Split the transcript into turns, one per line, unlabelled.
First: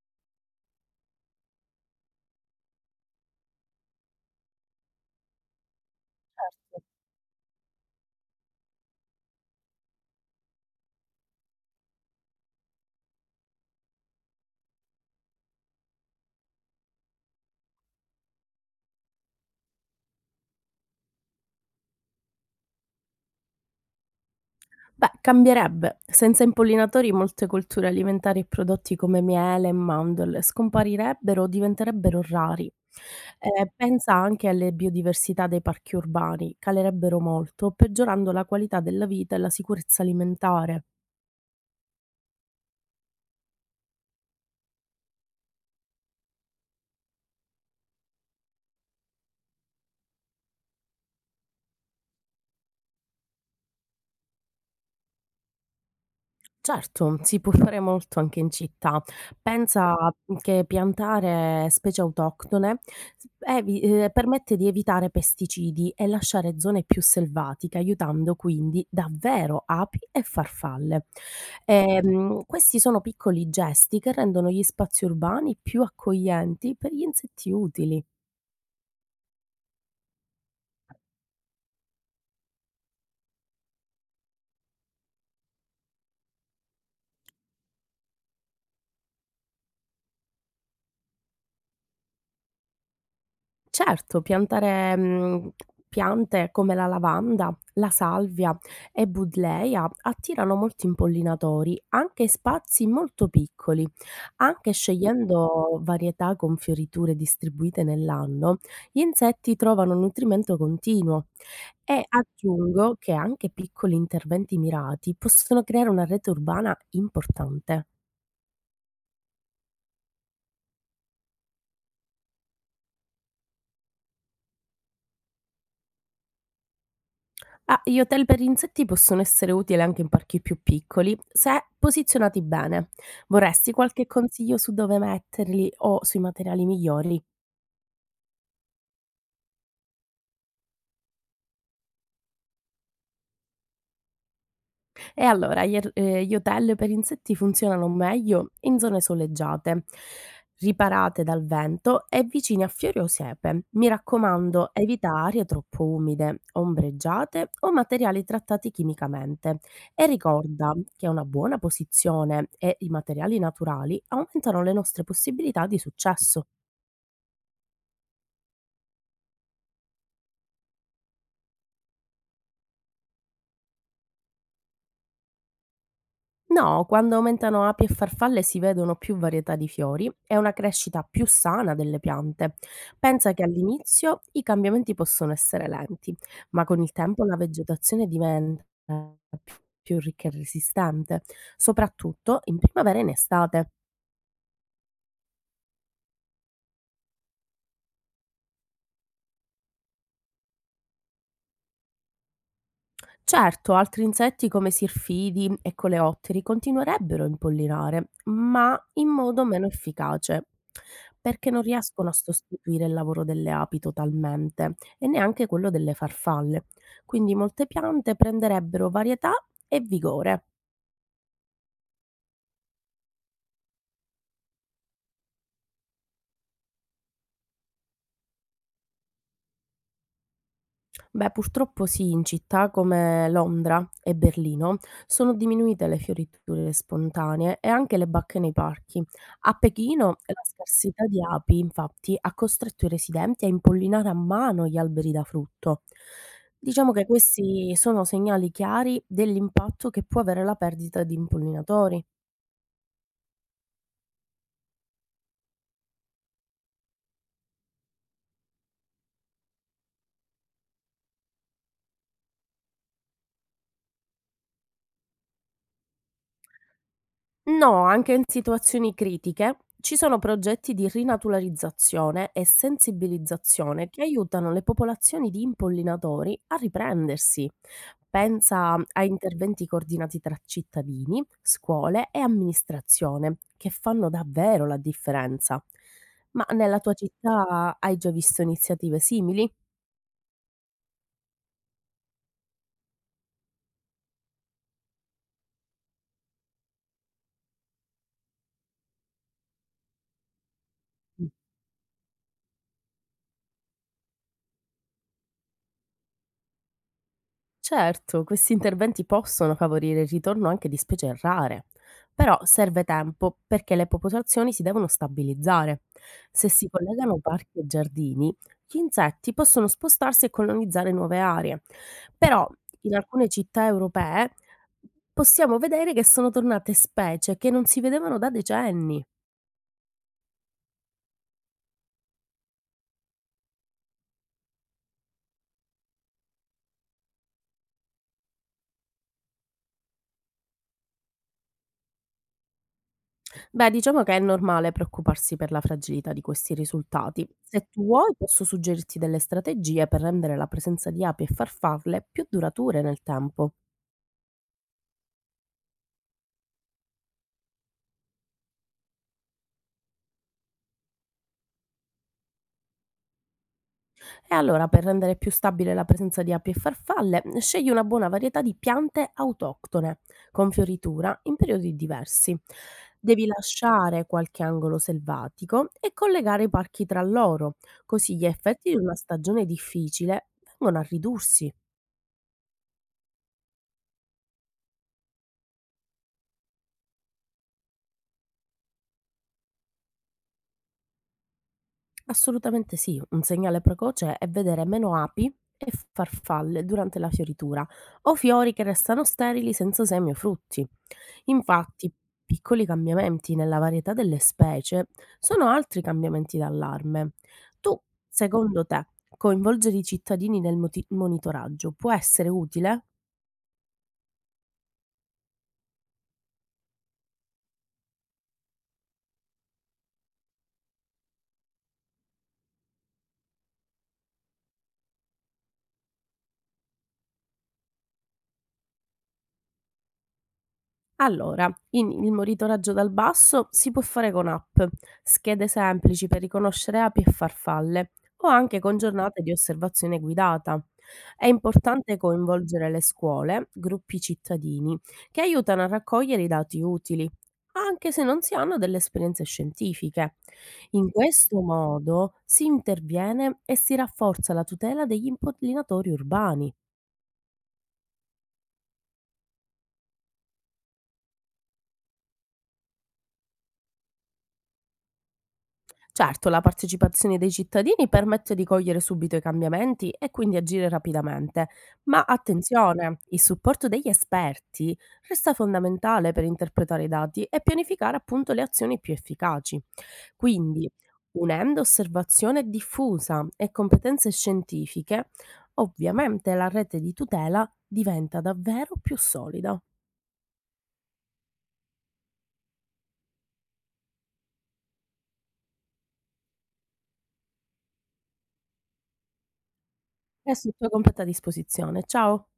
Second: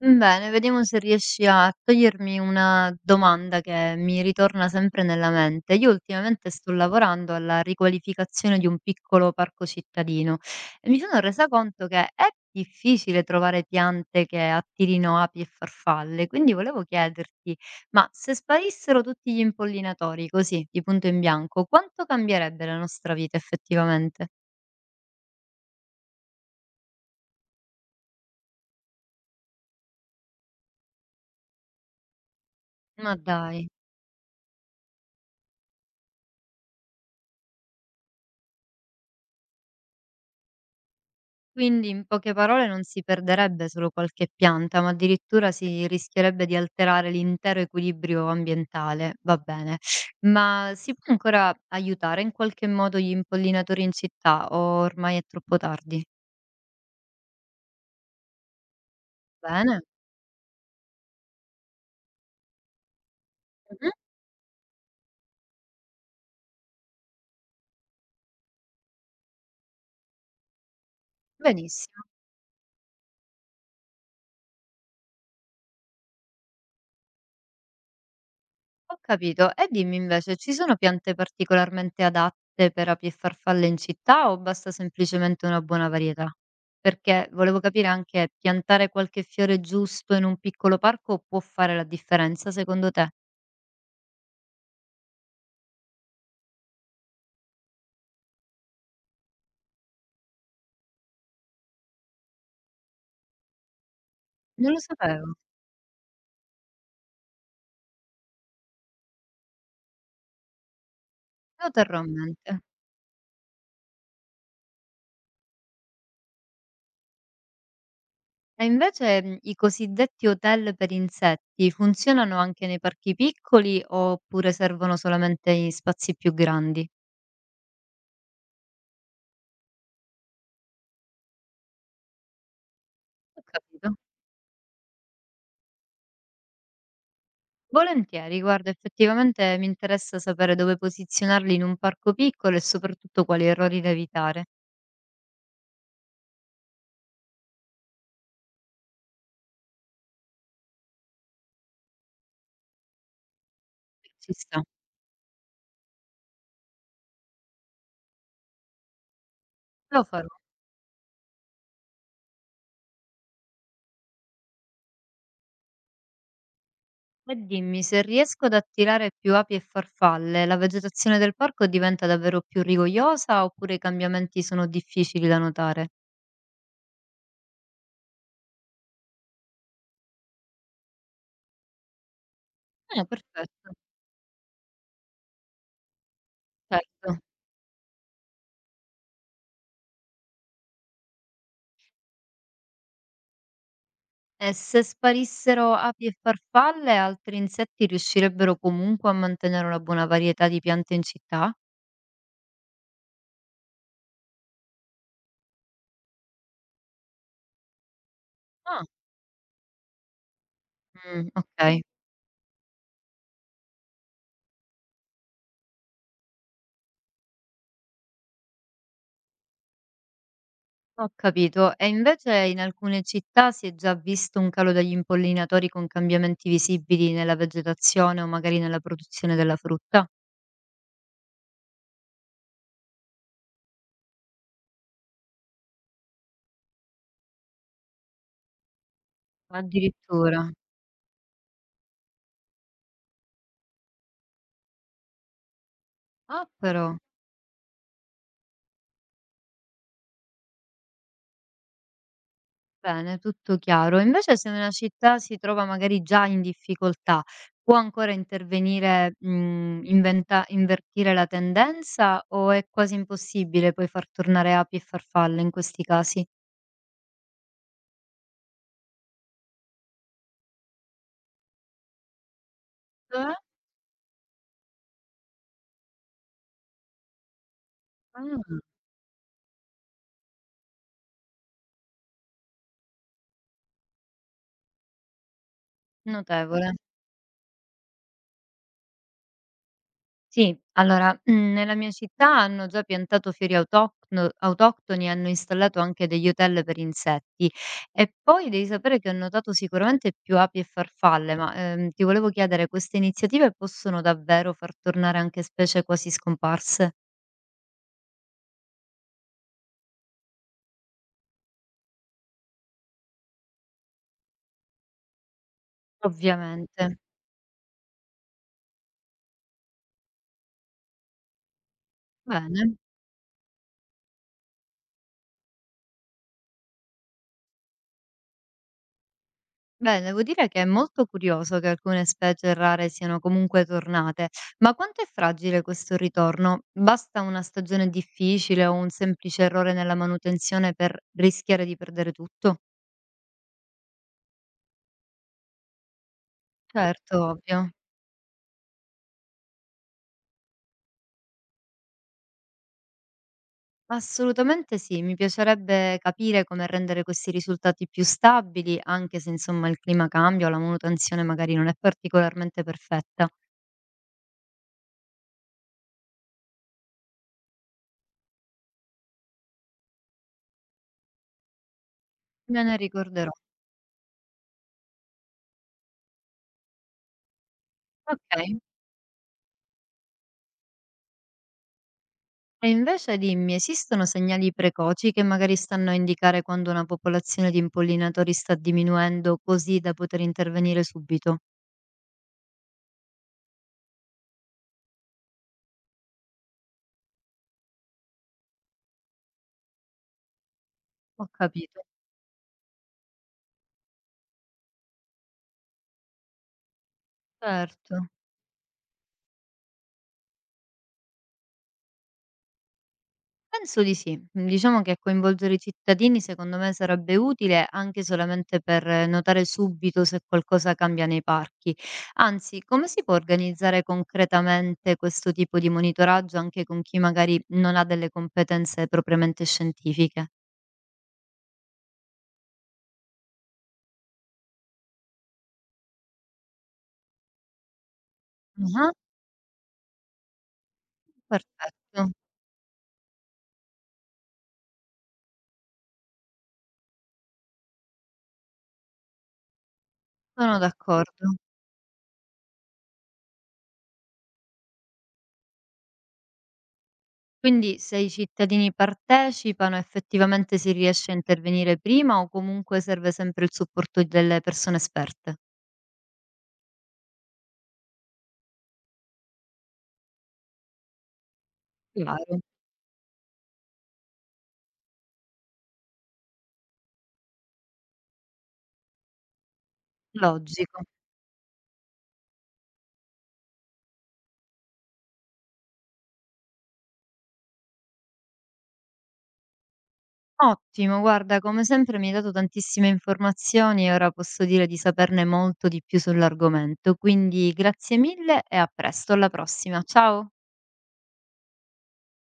Mhmm, bene, vediamo se riesci a togliermi una domanda che mi ritorna sempre nella mente. Io ultimamente sto lavorando alla riqualificazione di un piccolo parco cittadino e mi sono resa conto che è difficile trovare piante che attirino api e farfalle, quindi volevo chiederti: ma se sparissero tutti gli impollinatori così, di punto in bianco, quanto cambierebbe la nostra vita effettivamente?
Beh, cambierebbe. Senza impollinatori molte colture alimentari e prodotti come miele e mandorle scomparirebbero o diventerebbero rari.
Ma dai.
Pensa anche alle biodiversità dei parchi urbani, calerebbero molto, peggiorando la qualità della vita e la sicurezza alimentare.
Quindi in poche parole non si perderebbe solo qualche pianta, ma addirittura si rischierebbe di alterare l'intero equilibrio ambientale. Va bene. Ma si può ancora aiutare in qualche modo gli impollinatori in città o ormai è troppo tardi?
Certo, si può fare molto anche in città.
Bene.
Pensa che piantare specie autoctone s evi
Mhm.
permette di evitare pesticidi e lasciare zone più selvatiche, aiutando quindi davvero api e farfalle.
Benissimo.
Questi sono piccoli gesti che rendono gli spazi urbani più accoglienti per gli insetti utili.
Ho capito. E dimmi invece, ci sono piante particolarmente adatte per api e farfalle in città o basta semplicemente una buona varietà? Perché volevo capire anche piantare qualche fiore giusto in un piccolo parco può fare la differenza secondo te?
Certo, piantare, piante come la lavanda, la salvia e budleia attirano molti impollinatori, anche in spazi molto piccoli.
Non
Anche
lo sapevo,
scegliendo varietà con fioriture distribuite nell'anno, gli insetti trovano nutrimento continuo.
lo terrò a
E
mente.
aggiungo che anche piccoli interventi mirati possono creare una rete urbana importante.
E invece i cosiddetti hotel per insetti funzionano anche nei parchi piccoli oppure servono solamente in spazi più grandi?
Ah, gli hotel per insetti possono essere utili anche in parchi più piccoli, se posizionati bene.
Ho
Vorresti
capito.
qualche consiglio su dove metterli o sui materiali migliori?
Volentieri, guarda, effettivamente mi interessa sapere dove posizionarli in un parco piccolo e soprattutto quali errori da evitare.
E allora gli hotel per insetti funzionano meglio in zone soleggiate, riparate dal vento e vicine a fiori o siepe. Mi
Ci sta.
raccomando, evita aree troppo umide, ombreggiate o materiali trattati chimicamente.
Lo
E
farò.
ricorda che una buona posizione e i materiali naturali aumentano le nostre possibilità di successo.
E dimmi, se riesco ad attirare più api e farfalle, la vegetazione del parco diventa davvero più rigogliosa oppure i cambiamenti sono difficili da notare?
No, quando aumentano api e farfalle si vedono più varietà di fiori e una crescita più sana delle piante.
Ah,
Pensa che
perfetto,
all'inizio i cambiamenti possono essere lenti, ma con il
certo.
tempo la vegetazione diventa più ricca e resistente, soprattutto in primavera e in estate.
E se sparissero api e farfalle, altri insetti riuscirebbero comunque a mantenere una buona varietà di piante in città?
Certo, altri insetti come sirfidi e coleotteri continuerebbero a impollinare, ma
Ah,
in modo meno efficace,
Mm,
perché non
ok.
riescono a sostituire il lavoro delle api totalmente e neanche quello delle farfalle. Quindi molte piante prenderebbero varietà e vigore.
Ho capito. E invece in alcune città si è già visto un calo degli impollinatori con cambiamenti visibili nella vegetazione o magari nella produzione della frutta?
Beh, purtroppo sì, in città come Londra e Berlino sono diminuite le fioriture spontanee e anche le bacche nei parchi. A Pechino la
Addirittura.
scarsità di api, infatti, ha costretto i residenti a impollinare a mano gli alberi da frutto.
Ah,
Diciamo
però,
che questi sono segnali chiari dell'impatto che può avere la perdita di impollinatori.
bene, tutto chiaro. Invece se una città si trova magari già in difficoltà, può ancora intervenire, invertire la tendenza o è quasi impossibile poi far tornare api e farfalle in questi casi?
No, anche in situazioni critiche ci sono progetti di rinaturalizzazione e
Eh?
sensibilizzazione che aiutano le popolazioni di impollinatori a riprendersi.
Ah,
Pensa a interventi coordinati tra cittadini, scuole e amministrazione, che fanno davvero la differenza. Ma
notevole.
nella tua città hai già visto iniziative simili?
Sì, allora, mhmm, nella mia città hanno già piantato fiori autocno autoctoni e hanno installato anche degli hotel per insetti. E poi devi sapere che ho notato sicuramente più api e farfalle, ma, ti volevo chiedere, queste iniziative possono davvero far tornare anche specie quasi scomparse?
Certo, questi interventi possono favorire il ritorno anche di specie rare, però serve tempo perché le popolazioni si devono stabilizzare. Se si
Ovviamente.
collegano parchi e giardini, gli insetti possono spostarsi e colonizzare nuove aree, però
Bene.
in alcune città europee possiamo vedere che sono tornate specie che non si vedevano da decenni.
Beh, devo dire che è molto curioso che alcune specie rare siano comunque tornate, ma quanto è fragile questo ritorno? Basta una stagione difficile o un semplice errore nella manutenzione per rischiare di perdere tutto?
Beh, diciamo che è normale preoccuparsi per la fragilità di questi
Certo,
risultati. Se
ovvio.
tu vuoi, posso suggerirti delle strategie per rendere la presenza di api e farfalle più durature nel tempo.
Assolutamente sì, mi piacerebbe capire come rendere questi risultati più stabili, anche se insomma il clima cambia o la manutenzione magari non è particolarmente perfetta.
E allora, per rendere più stabile la presenza di api e farfalle, scegli una buona varietà di piante autoctone, con fioritura in periodi diversi.
Me ne
Devi
ricorderò.
lasciare qualche angolo selvatico e collegare i parchi tra loro, così gli
Ok.
effetti di una stagione difficile vengono a ridursi.
E invece dimmi, esistono segnali precoci che magari stanno a indicare quando una popolazione di impollinatori sta diminuendo così da poter intervenire subito?
Assolutamente sì, un segnale precoce è vedere meno api e farfalle durante la fioritura o fiori che restano sterili senza semi o frutti.
Ho capito.
Infatti, piccoli cambiamenti nella varietà delle specie sono altri cambiamenti d'allarme. Tu,
Certo.
secondo te, coinvolgere i cittadini nel monitoraggio può essere utile?
Penso di sì. Diciamo che coinvolgere i cittadini secondo me sarebbe utile anche solamente per notare subito se qualcosa cambia nei parchi. Anzi, come si può organizzare concretamente questo tipo di monitoraggio anche con chi magari non ha delle competenze propriamente scientifiche?
Allora, in il monitoraggio dal basso si può fare con app, schede semplici per riconoscere api e farfalle o anche con
Ah,
giornate di osservazione guidata. È importante
perfetto.
coinvolgere le scuole, gruppi cittadini, che aiutano a raccogliere i dati utili, anche se non si hanno delle esperienze scientifiche.
Sono
In
d'accordo.
questo modo si interviene e si rafforza la tutela degli impollinatori urbani.
Quindi se i cittadini partecipano, effettivamente si riesce a intervenire prima o comunque serve sempre il supporto delle persone esperte?
Certo, la partecipazione dei cittadini permette di cogliere subito i cambiamenti e quindi agire rapidamente, ma
Chiaro,
attenzione, il supporto degli esperti resta fondamentale per interpretare i dati e pianificare appunto le azioni più efficaci. Quindi,
logico.
unendo osservazione diffusa e competenze scientifiche, ovviamente la rete di tutela diventa davvero più solida.
Ottimo, guarda, come sempre mi hai dato tantissime informazioni e ora posso dire di saperne molto di più sull'argomento. Quindi grazie mille e a presto, alla prossima. Ciao.
Adesso è tutto completamente a disposizione. Ciao!